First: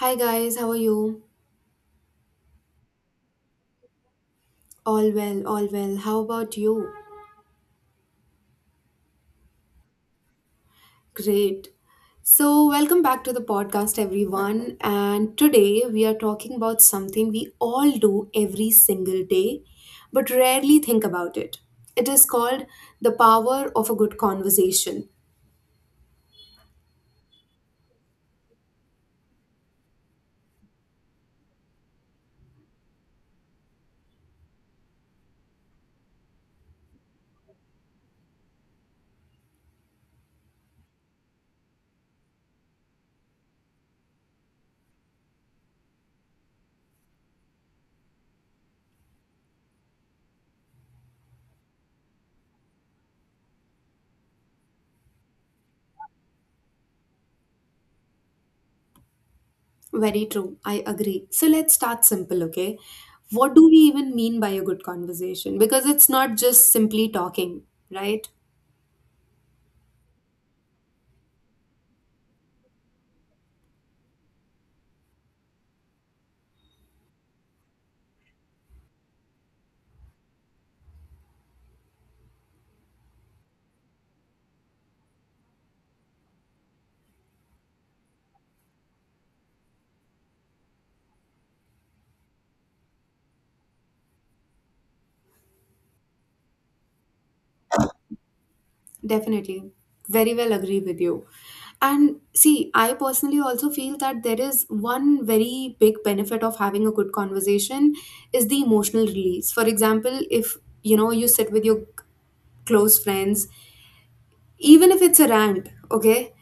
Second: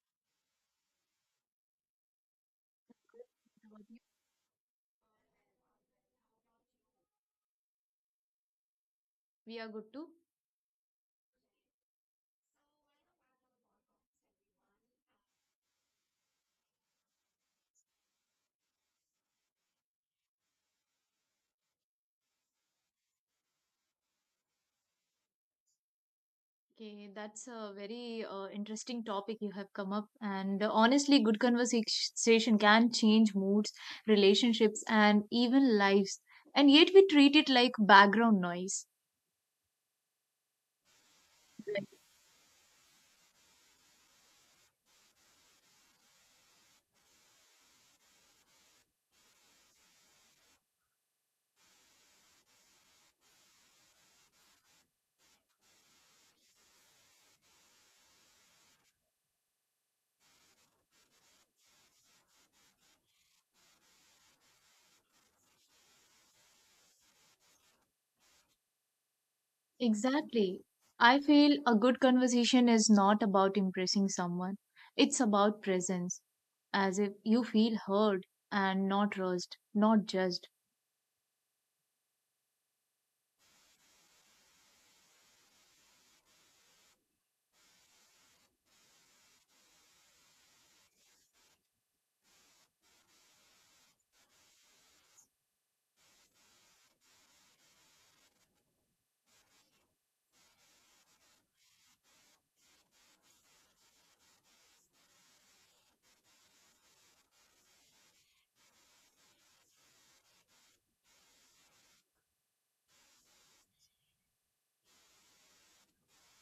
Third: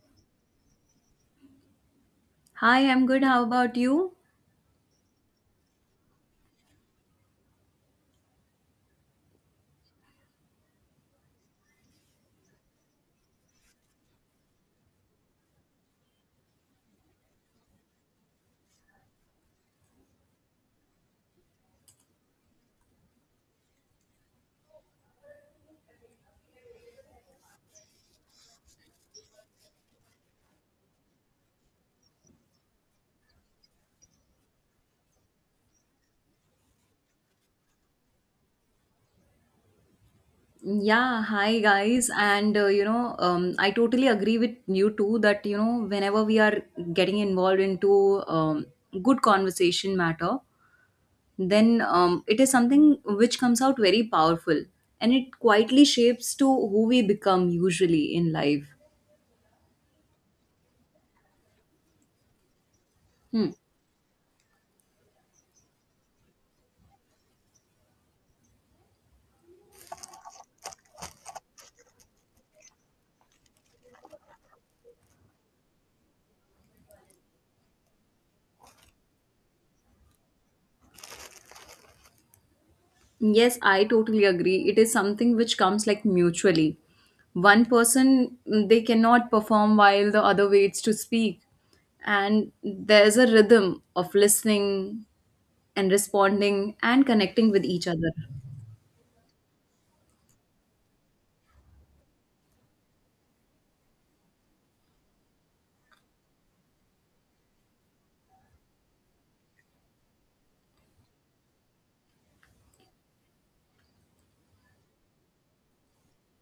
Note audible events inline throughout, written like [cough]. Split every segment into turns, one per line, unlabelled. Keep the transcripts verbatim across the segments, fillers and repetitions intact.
Hi guys, how are you?
Hi, I'm good. How about you?
All well, all well. How about you?
We are good too.
Great. So, welcome back to the podcast, everyone. And today we are talking about something we all do every single day, but rarely think about it. It is called the power of a good conversation.
Okay, that's a very uh, interesting topic you have come up. And honestly, good conversation can change moods, relationships, and even lives. And yet we treat it like background noise.
Yeah, hi
Right.
guys. And uh, you know, um, I totally agree with you too that you know, whenever we are getting involved into um, good conversation matter, then um, it is something which comes out very powerful, and it quietly shapes to who we become usually in life.
Very true, I agree. So, let's start simple, okay?
Hmm.
What do we even mean by a good conversation? Because it's not just simply talking, right?
Exactly. I feel a good conversation is not about impressing someone, it's about presence, as if you feel heard and not rushed, not judged.
Yes, I totally agree. It is something which comes like mutually. One person mm, they cannot perform while the other waits to speak, and there's a rhythm of listening and responding and connecting with each other.
Definitely. Very well agree with you. And see, I personally also feel that there is one very big benefit of having a good conversation is the emotional release. For example, if you know you sit with your close friends, even if it's a rant, okay?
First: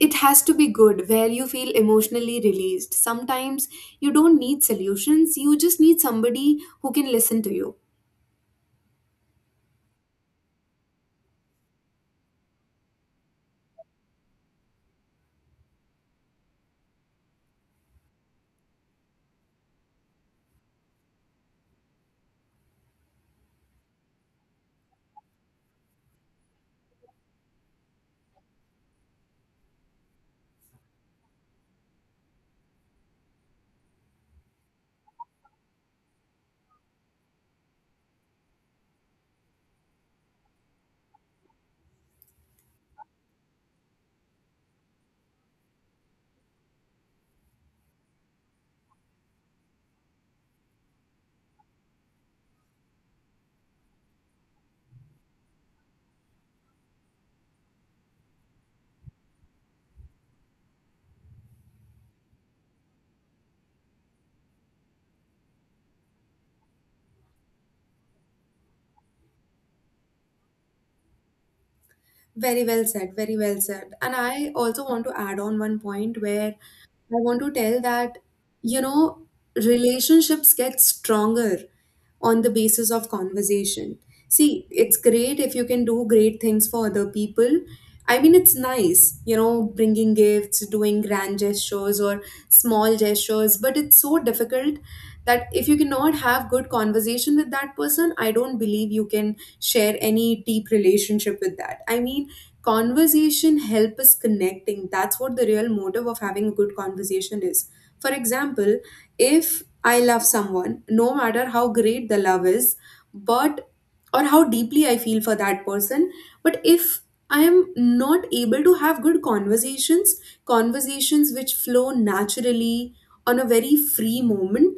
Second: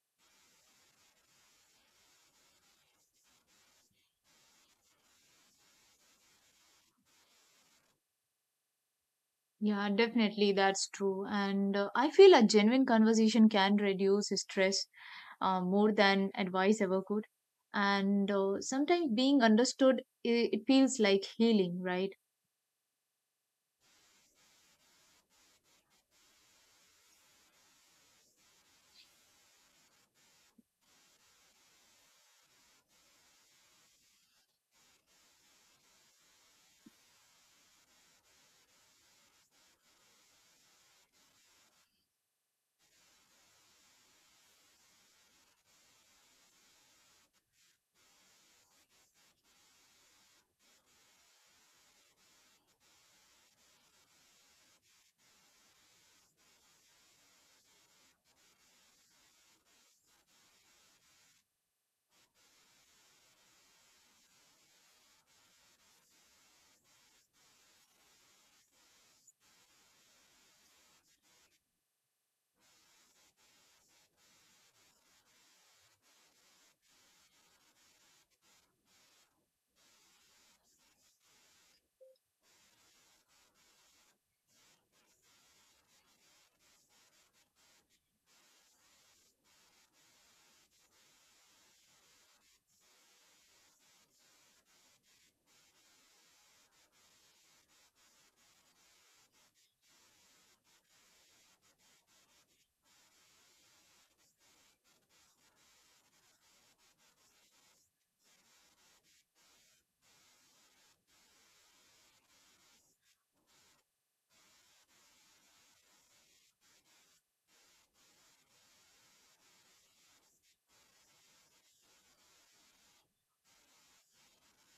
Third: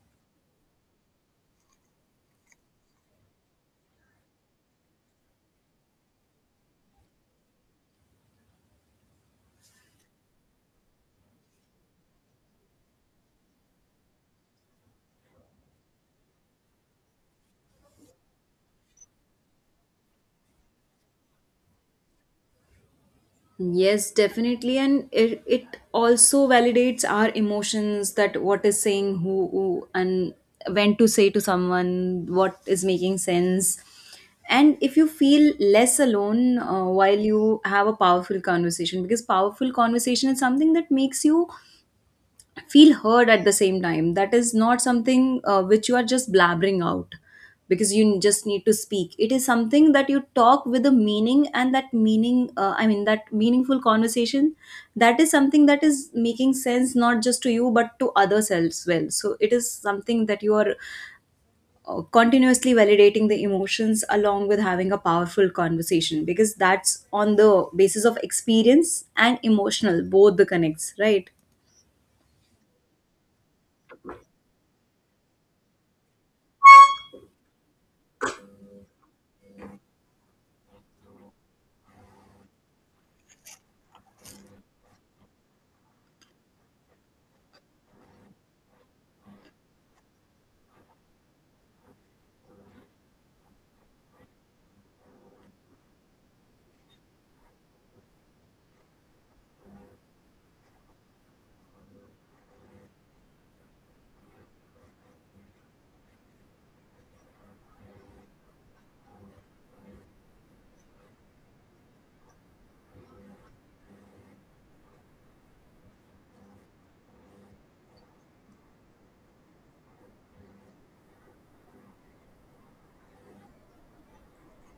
It has to be good where you feel emotionally released. Sometimes you don't need solutions, you just need somebody who can listen to you.
Yeah, definitely, that's true. And uh, I feel a genuine conversation can reduce stress uh, more than advice ever could. And uh, sometimes being understood, it, it feels like healing, right?
Yes, definitely. And it, it also validates our emotions, that what is saying who, who and when to say to someone, what is making sense. And if you feel less alone uh, while you have a powerful conversation, because powerful conversation is something that makes you feel heard. At the same time, that is not something uh, which you are just blabbering out because you just need to speak. It is something that you talk with a meaning, and that meaning, uh, i mean that meaningful conversation, that is something that is making sense not just to you but to others as well. So it is something that you are uh, continuously validating the emotions along with having a powerful conversation, because that's on the basis of experience and emotional both the connects, right?
Very well said, very well said. And I also want to add on one point where I want to tell that, you know, relationships get stronger on the basis of conversation. See, it's great if you can do great things for other people. I mean, it's nice, you know, bringing gifts, doing grand gestures or small gestures, but it's so difficult that if you cannot have good conversation with that person, I don't believe you can share any deep relationship with that. I mean, conversation help us connecting. That's what the real motive of having a good conversation is. For example, if I love someone, no matter how great the love is, but or how deeply I feel for that person, but if I am not able to have good conversations, conversations which flow naturally on a very free moment,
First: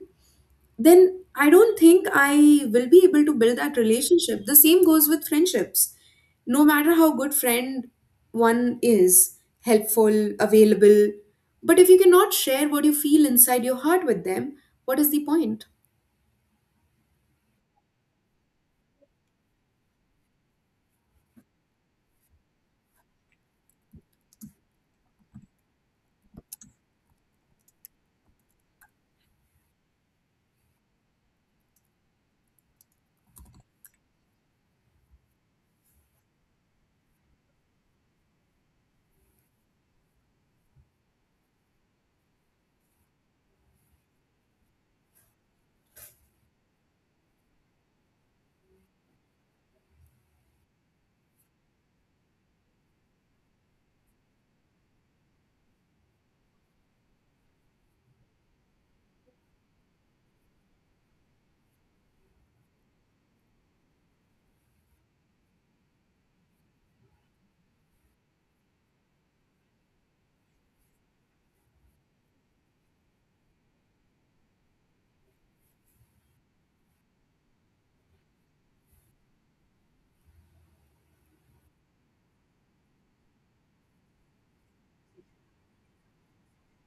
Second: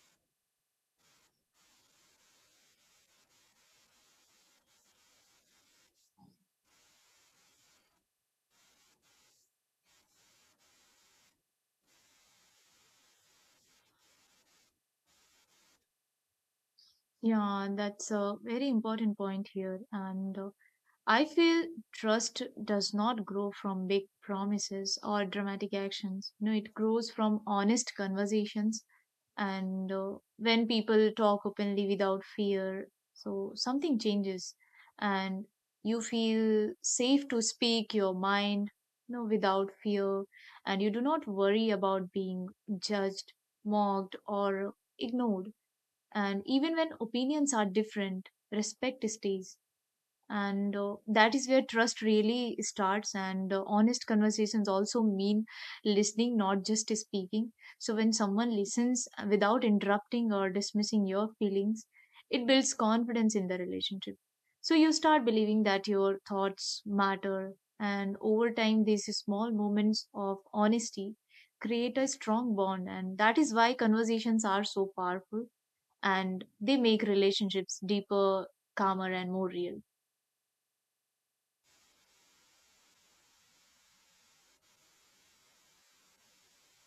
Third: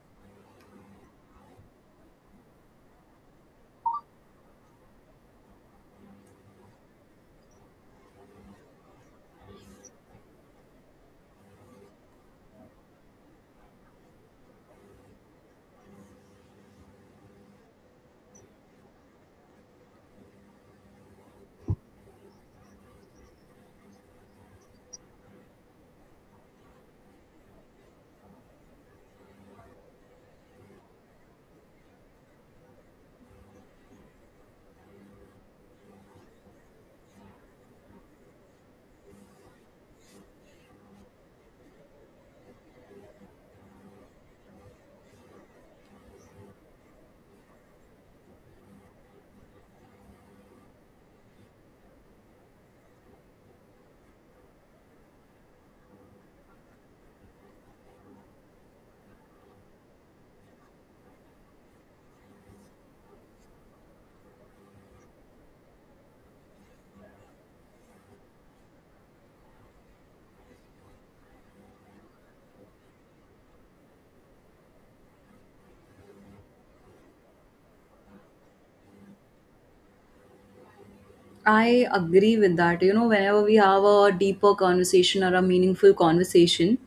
then I don't think I will be able to build that relationship. The same goes with friendships. No matter how good friend one is, helpful, available, but if you cannot share what you feel inside your heart with them, what is the point?
Yeah, that's a very important point here. And uh, I feel trust does not grow from big promises or dramatic actions. You know, it grows from honest conversations and uh, when people talk openly without fear, so something changes, and you feel safe to speak your mind, you know, without fear, and you do not worry about being judged, mocked, or ignored. And even when opinions are different, respect stays. And uh, that is where trust really starts. And uh, honest conversations also mean listening, not just speaking. So when someone listens without interrupting or dismissing your feelings, it builds confidence in the relationship, so you start believing that your thoughts matter. And over time these small moments of honesty create a strong bond, and that is why conversations are so powerful, and they make relationships deeper, calmer, and more real.
I agree with that. You know, whenever we have a deeper conversation or a meaningful conversation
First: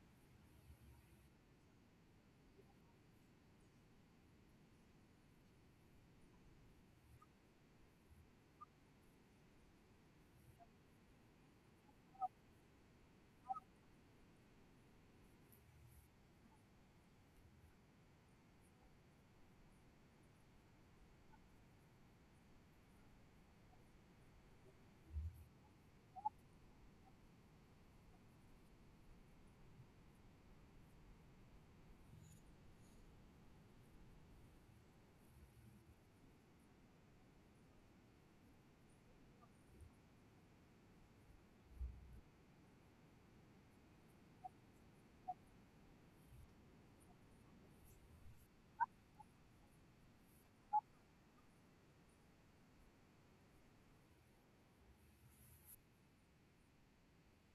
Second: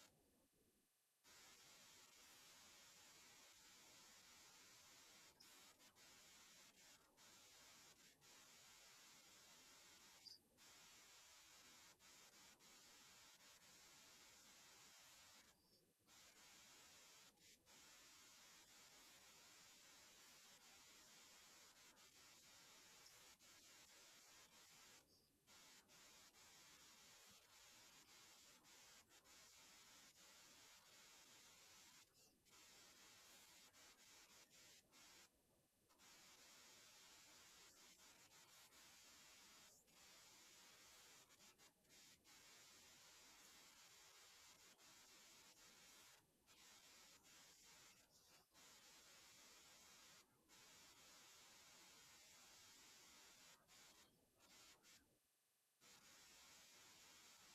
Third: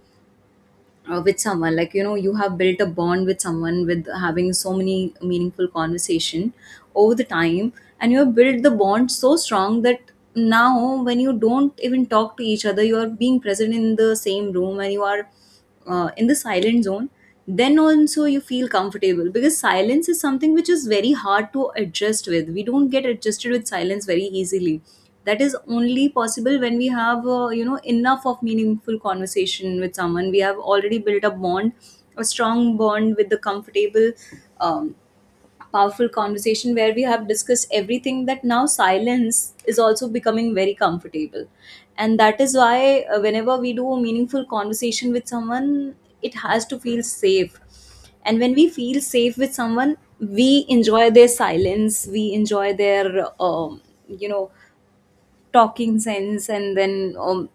uh, with someone, like you know, you have built a bond with someone with having so many meaningful conversation over the time, and you have built the bond so strong that now when you don't even talk to each other, you are being present in the same room and you are uh, in the silent zone, then also you feel comfortable, because silence is something which is very hard to adjust with. We don't get adjusted with silence very easily. That is only possible when we have uh, you know enough of meaningful conversation with someone. We have already built a bond, a strong bond, with the comfortable, um, powerful conversation, where we have discussed everything, that now silence is also becoming very comfortable. And that is why uh, whenever we do a meaningful conversation with someone, it has to feel safe. And when we feel safe with someone, we enjoy their silence, we enjoy their um, you know talking sense, and then um,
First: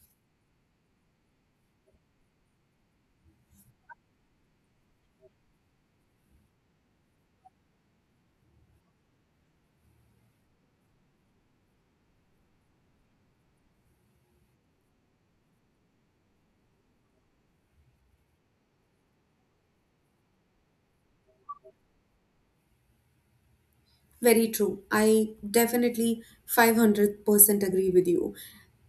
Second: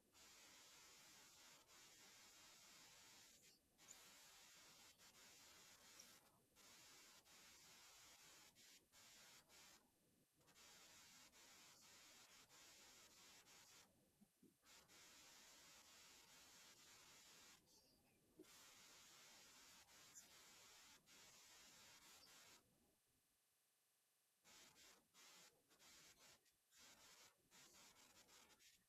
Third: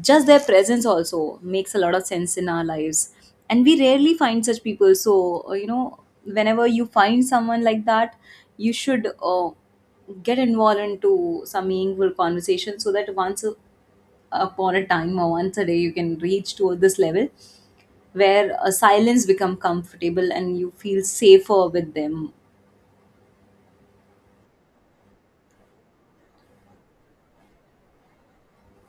just their presence also makes a lot of sense in our lives. And we rarely find such people, so uh, you know whenever you find someone like that, you should uh, get involved into some meaningful conversation, so that once a- upon a time or once a day, you can reach to this level where a silence become comfortable and you feel safer with them.
Very true. I definitely five hundred percent agree with you.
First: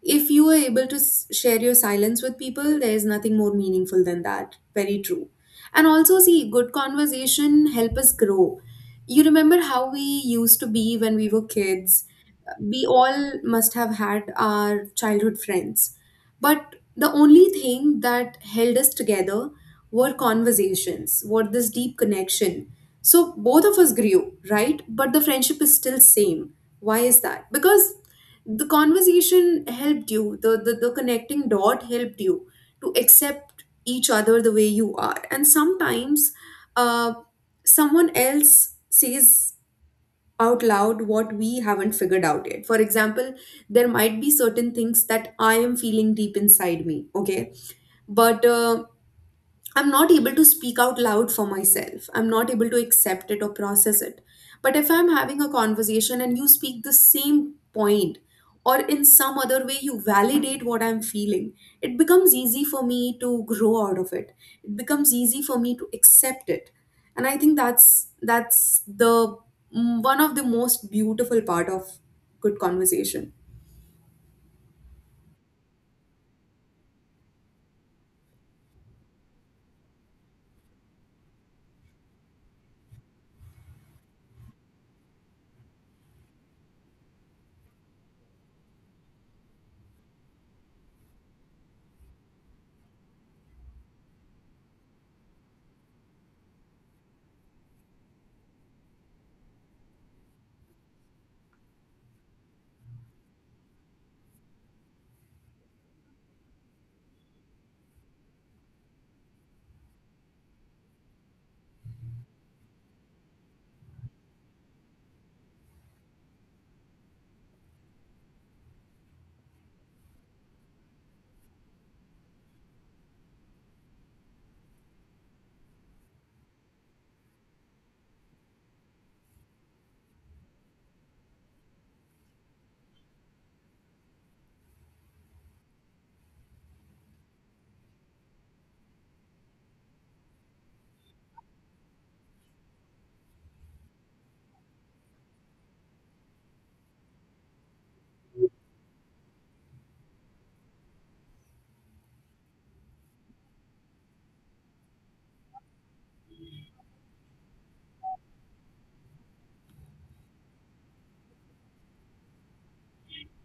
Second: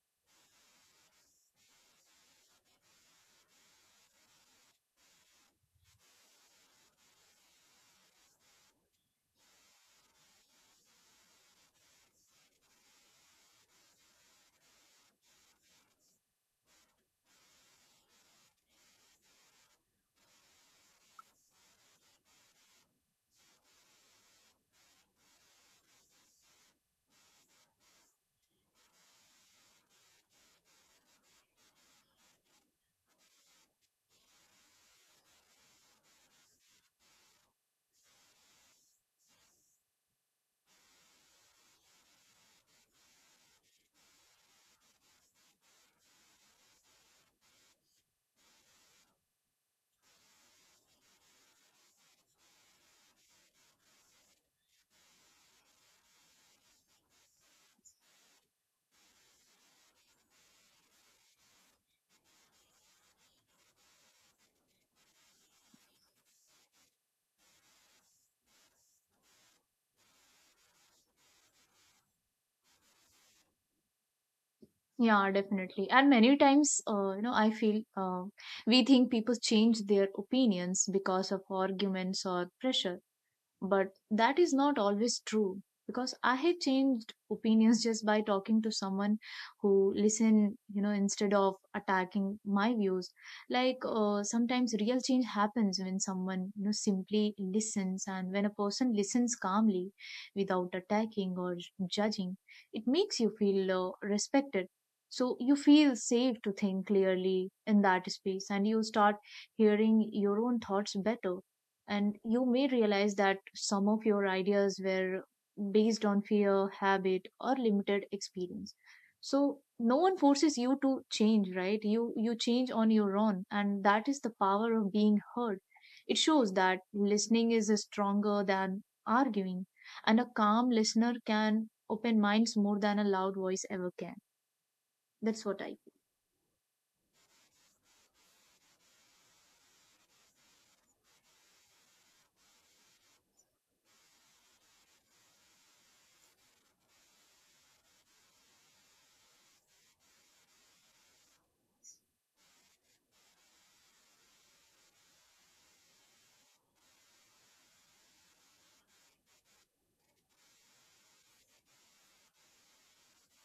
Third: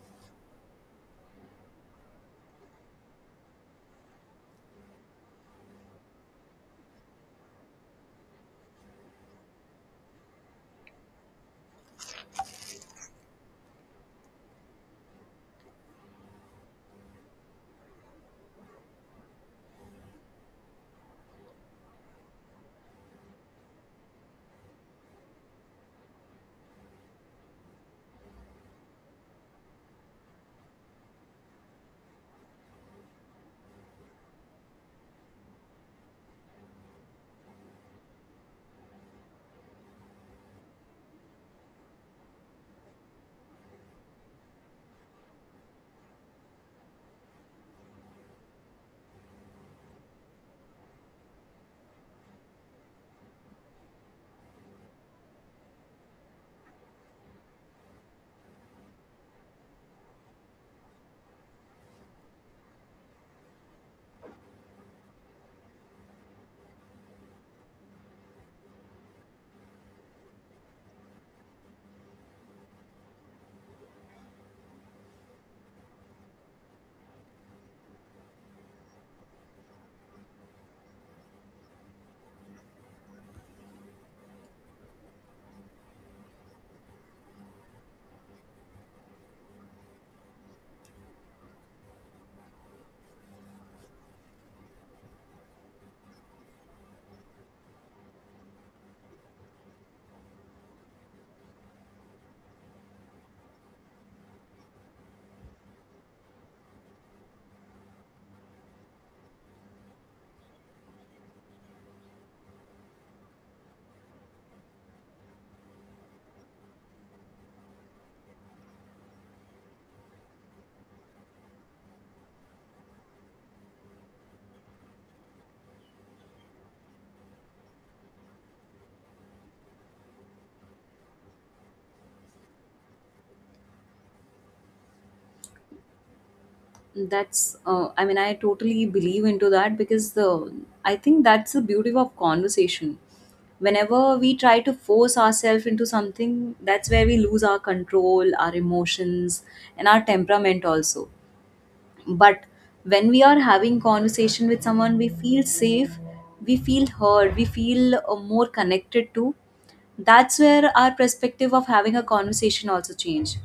If you are able to s- share your silence with people, there is nothing more meaningful than that. Very true. And also, see, good conversation help us grow. You remember how we used to be when we were kids? We all must have had our childhood friends. But the only thing that held us together were conversations, were this deep connection. So both of us grew, right? But the friendship is still same. Why is that? Because the conversation helped you, the, the, the connecting dot helped you to accept each other the way you are. And sometimes uh, someone else says out loud what we haven't figured out yet. For example, there might be certain things that I am feeling deep inside me, okay? But uh, I'm not able to speak out loud for myself. I'm not able to accept it or process it. But if I'm having a conversation and you speak the same point, or in some other way you validate what I'm feeling, it becomes easy for me to grow out of it. It becomes easy for me to accept it. And I think that's that's the mm, one of the most beautiful part of good conversation.
Yeah, definitely. And many times, uh, you know, I feel uh, we think people change their opinions because of arguments or pressure. But that is not always true, because I have changed opinions [laughs] just by talking to someone who listen, you know, instead of attacking my views. Like uh, sometimes real change happens when someone, you know, simply listens. And when a person listens calmly without attacking or judging, it makes you feel uh, respected. So you feel safe to think clearly in that space, and you start hearing your own thoughts better, and you may realize that some of your ideas were based on fear, habit, or limited experience. So no one forces you to change, right? You you change on your own, and that is the power of being heard. It shows that listening is stronger than arguing, and a calm listener can open minds more than a loud voice ever can. That's what I.
That's uh, i mean i totally believe into that because the I think that's the beauty of conversation. Whenever we try to force ourselves into something, that's where we lose our control, our emotions, and our temperament also. But when we are having conversation with someone, we feel safe, we feel heard, we feel uh, more connected to. That's where our perspective of having a conversation also change.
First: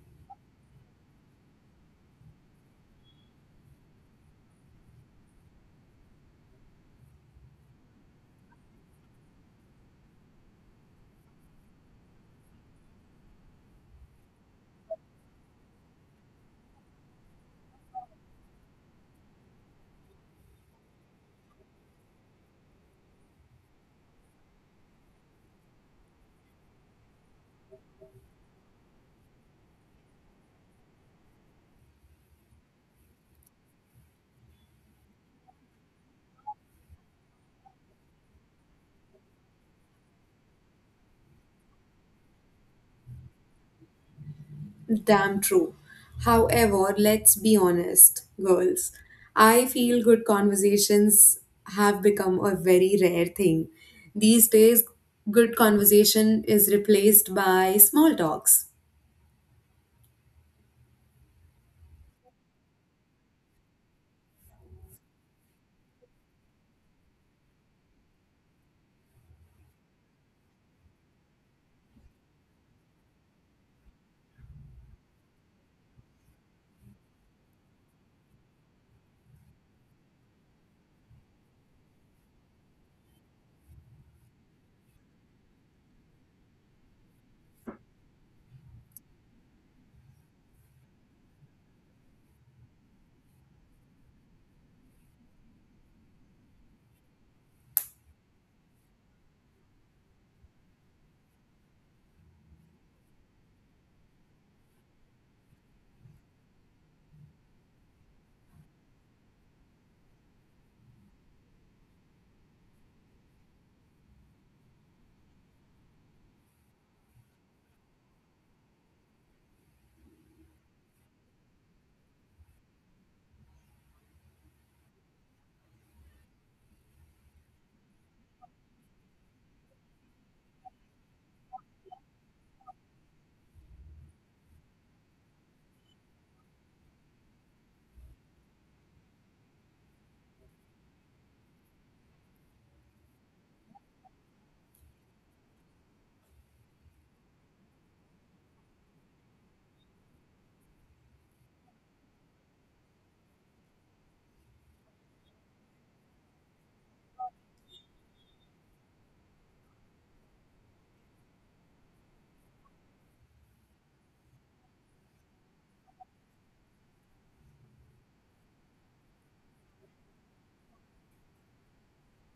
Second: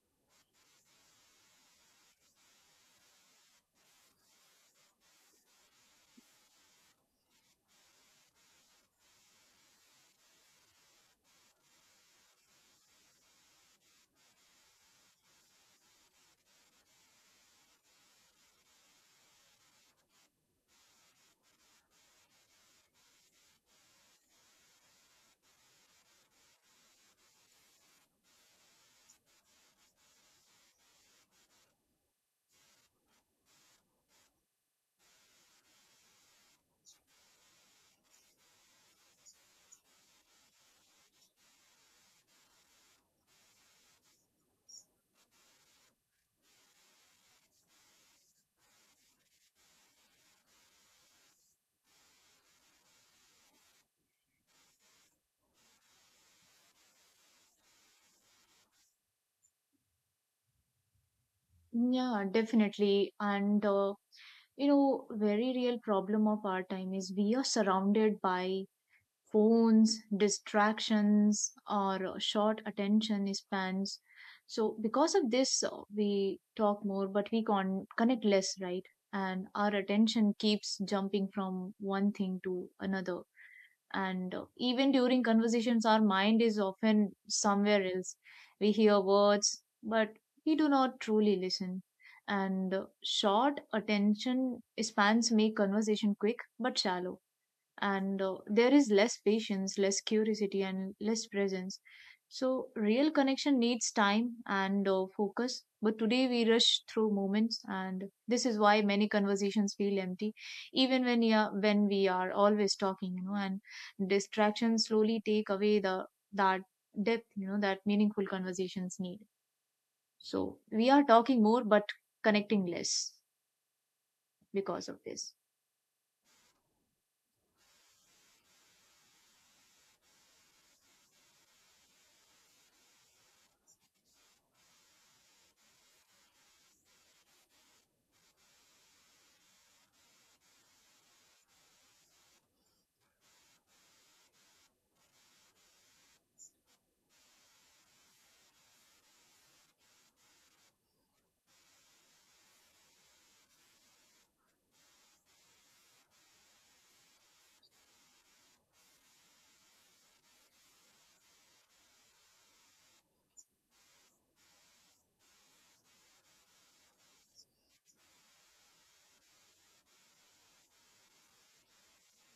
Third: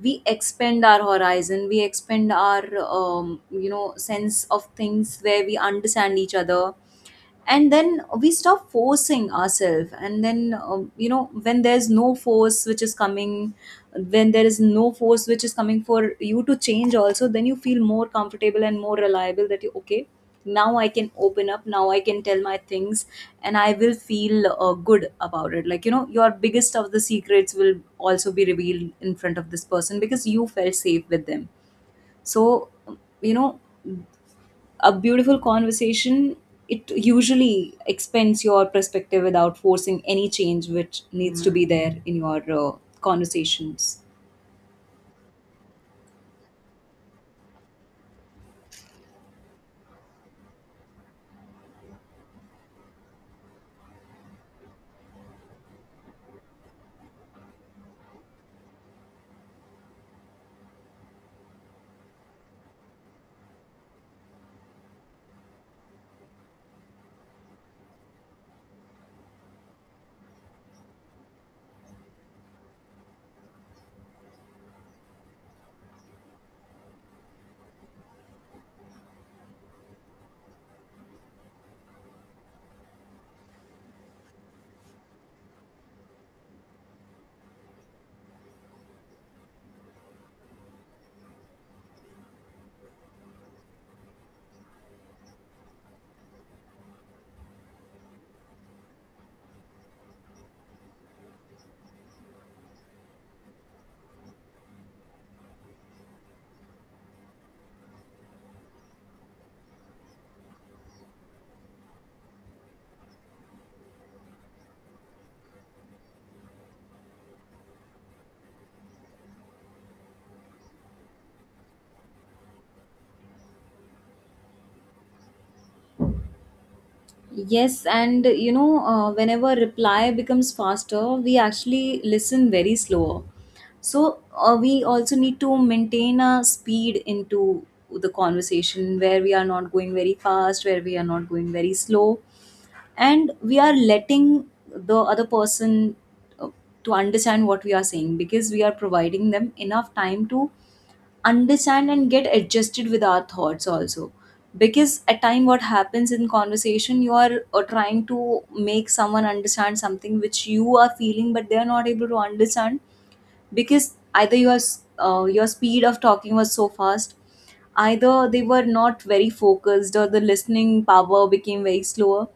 We expand our horizon, we expand our um, you know sense of things, where we understand each other, and then we stop forcing ourselves. And then um, you know when there's no force which is coming, when there is no force which is coming for you to change also, then you feel more comfortable and more reliable, that you okay, now I can open up, now I can tell my things, and I will feel uh, good about it. like you know your biggest of the secrets will also be revealed in front of this person, because you felt safe with them. So, you know, a beautiful conversation, it usually expands your perspective without forcing any change which needs to be there in your uh, conversations.
Damn true. However, let's be honest, girls. I feel good conversations have become a very rare thing. These days, good conversation is replaced by small talks.
think. Yeah, definitely, and. Uh, you know, very real problem of our time is we are surrounded by phones, distractions, or uh, short attention spans. So because of this, uh, we talk more but we con- connect less, right? And our attention keeps jumping from one thing to another, and even during conversations our mind is often somewhere else. We hear words but we do not truly listen. And uh, short attention spans make conversation quick but shallow. And uh, there is less patience, less curiosity, and less presence. So real connection needs time and uh, focus, but today we rush through moments, and this is why many conversations feel empty even when we are when we are always talking, you know. And distractions slowly take away the that depth, you know, that meaningful conversations need. So we are talking more but connecting less because of this.
Yes, and you know uh, whenever reply becomes faster, we actually listen very slower. So uh, we also need to maintain a speed into the conversation, where we are not going very fast, where we are not going very slow, and we are letting the other person uh, to understand what we are saying, because we are providing them enough time to understand and get adjusted with our thoughts also. Because at time, what happens in conversation, you are uh, trying to make someone understand something which you are feeling, but they are not able to understand, because either your s- uh, your speed of talking was so fast, either they were not very focused, or the listening power became very slower.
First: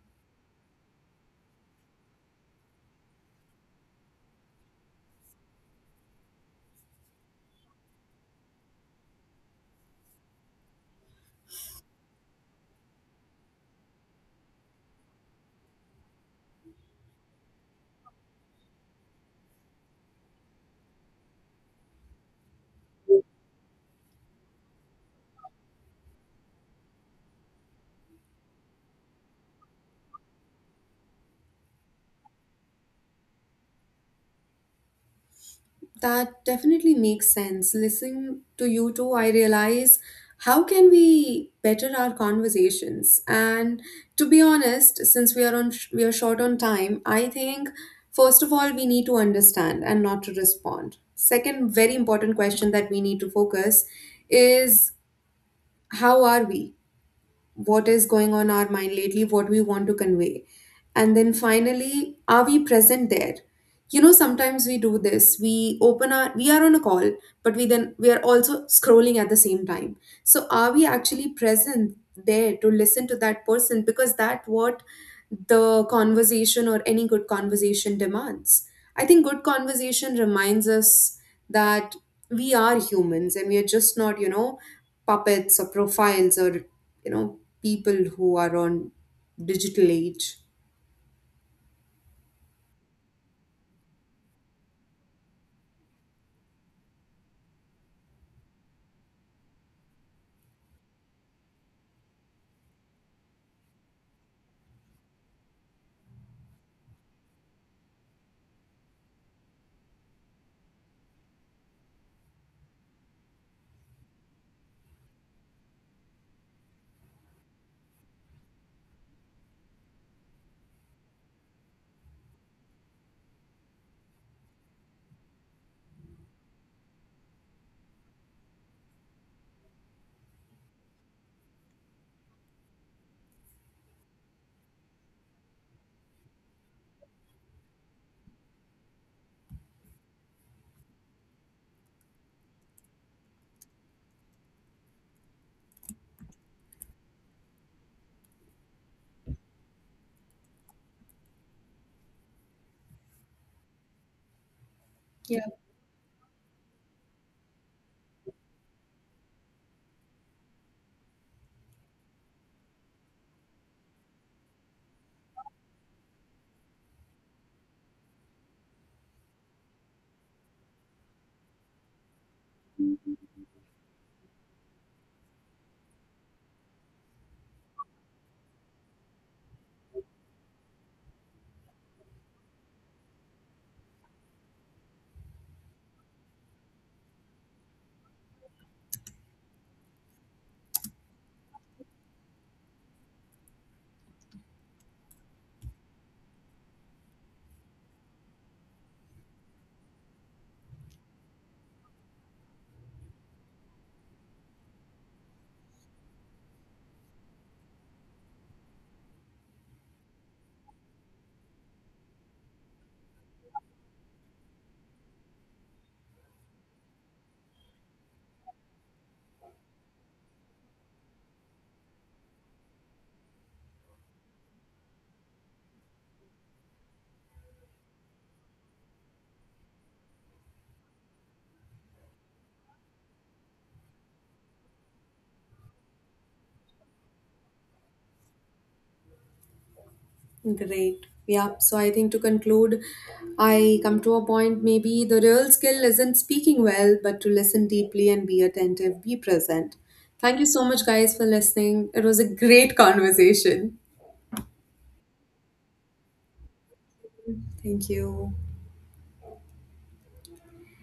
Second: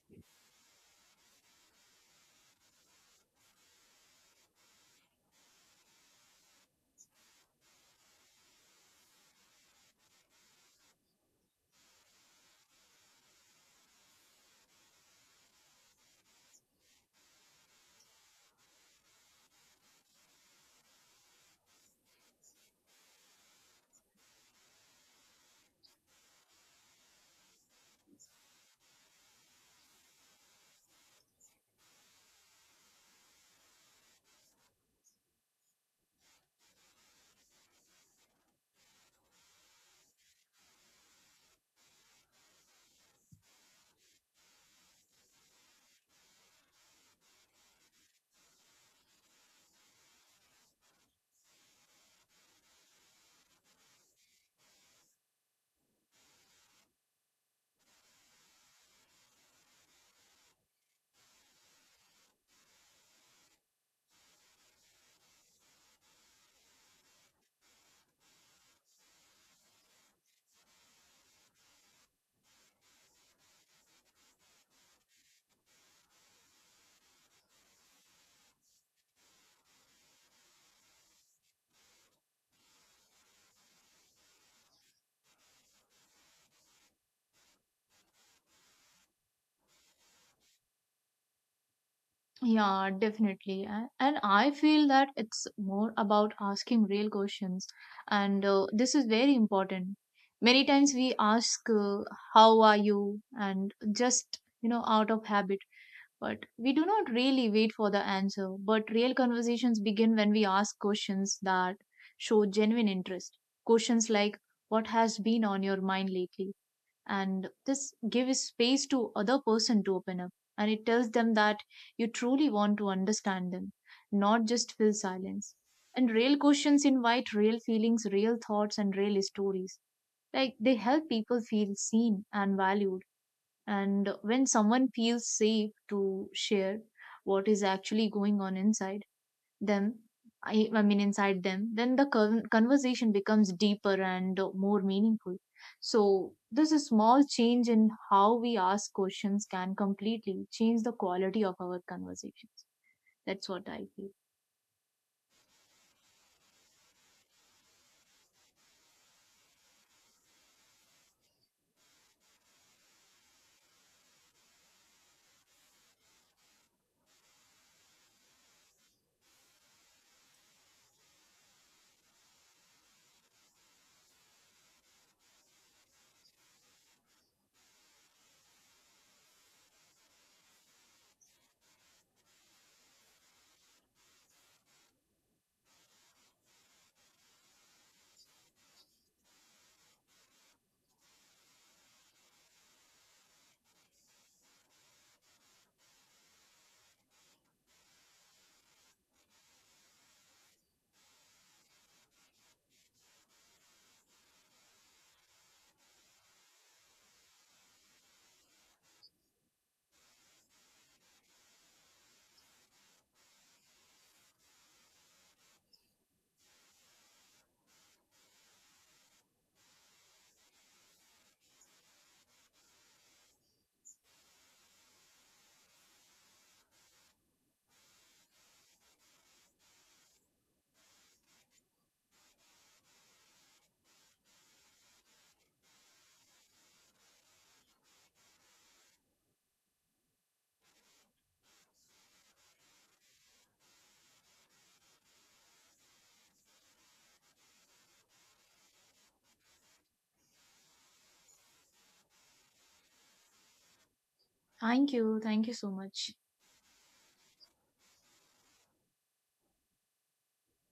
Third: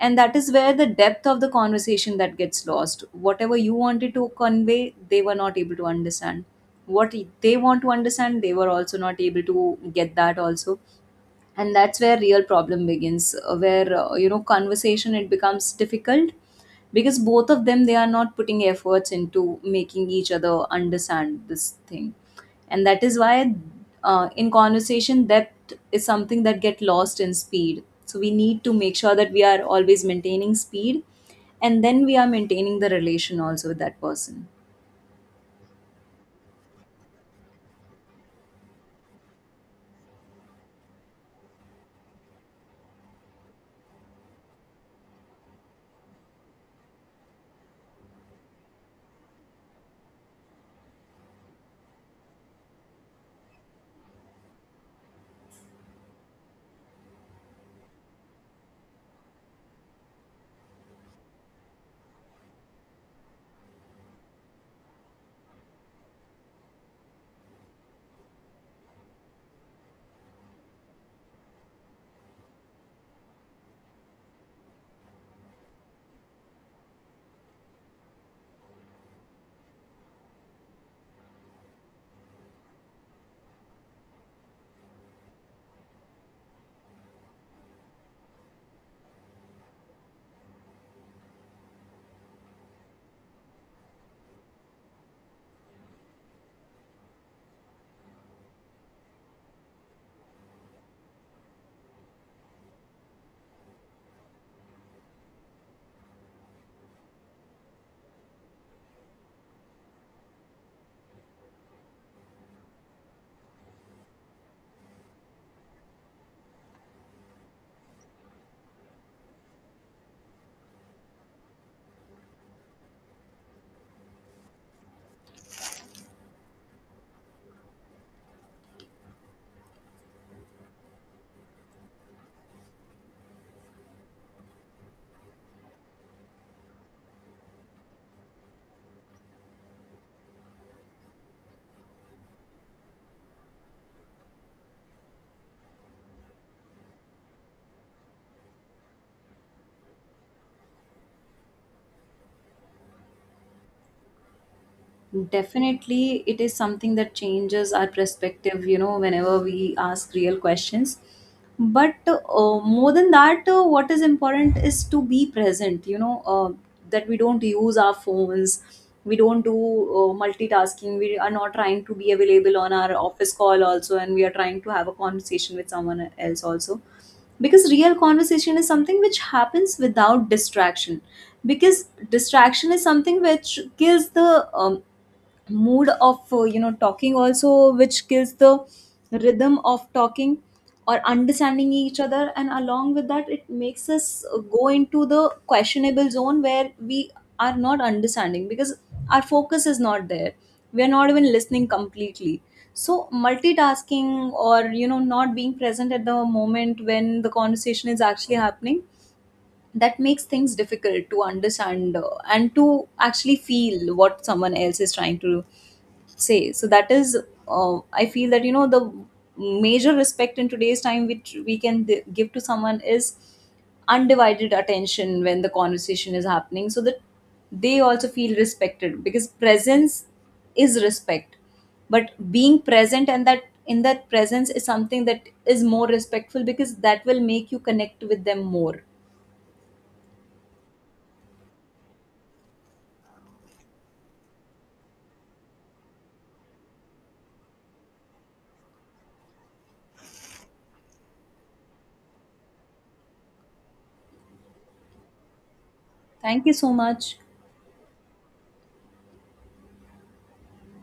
And that is where the depth of the conversation that gets lost. Whatever you wanted to convey, they were not able to understand. What they want to understand, they were also not able to get that also. And that's where real problem begins, uh, where uh, you know conversation it becomes difficult, because both of them they are not putting efforts into making each other understand this thing. And that is why uh, in conversation, depth is something that get lost in speed. So we need to make sure that we are always maintaining speed, and then we are maintaining the relation also with that person.
That definitely makes sense. Listening to you two, I realize how can we better our conversations? And to be honest, since we are on we are short on time, I think first of all we need to understand and not to respond. Second, very important question that we need to focus is, how are we? What is going on our mind lately, what we want to convey, and then finally, are we present there? You know sometimes we do this, we open our we are on a call, but we then we are also scrolling at the same time. So are we actually present there to listen to that person? Because that what the conversation or any good conversation demands. I think good conversation reminds us that we are humans and we are just not, you know, puppets or profiles or, you know, people who are on digital age.
Yeah, definitely. a- And I feel that it's more about asking real questions. And uh, this is very important. Many times we ask, uh, How are you? And just, you know, out of habit. But we do not really wait for the answer. But real conversations begin when we ask questions that show genuine interest. Questions like, What has been on your mind lately? And this gives space to other person to open up, and it tells them that you truly want to understand them, not just fill silence. And real questions invite real feelings, real thoughts, and real stories. Like, they help people feel seen and valued. And when someone feels safe to share what is actually going on inside them, I, I mean inside them, then the con- conversation becomes deeper and uh, more meaningful. So this is small change in how we ask questions can completely change the quality of our conversations. That's what I feel.
Definitely, it is something that changes our perspective, you know, whenever we ask real questions. But uh, more than that, uh, what is important is to be present, you know, uh, that we don't use our phones, we don't do uh, multitasking, we are not trying to be available on our office call also, and we are trying to have a conversation with someone else also. Because real conversation is something which happens without distraction, because distraction is something which kills the um, mood of, uh, you know talking also, which kills the rhythm of talking or understanding each other. And along with that, it makes us uh, go into the questionable zone, where we are not understanding because our focus is not there, we are not even listening completely. So multitasking, or you know, not being present at the moment when the conversation is actually happening, that makes things difficult to understand, uh, and to actually feel what someone else is trying to do say. So that is, uh, I feel that, you know, the major respect in today's time which we can th- give to someone is undivided attention when the conversation is happening, so that they also feel respected. Because presence is respect, but being present and that in that presence is something that is more respectful, because that will make you connect with them more.
Great. Yeah. So I think to conclude, I come to a point, maybe the real skill isn't speaking well, but to listen deeply and be attentive, be present. Thank you so much, guys, for listening. It was a great conversation.
Thank you, thank you so much.
Thank you so much.
Thank you.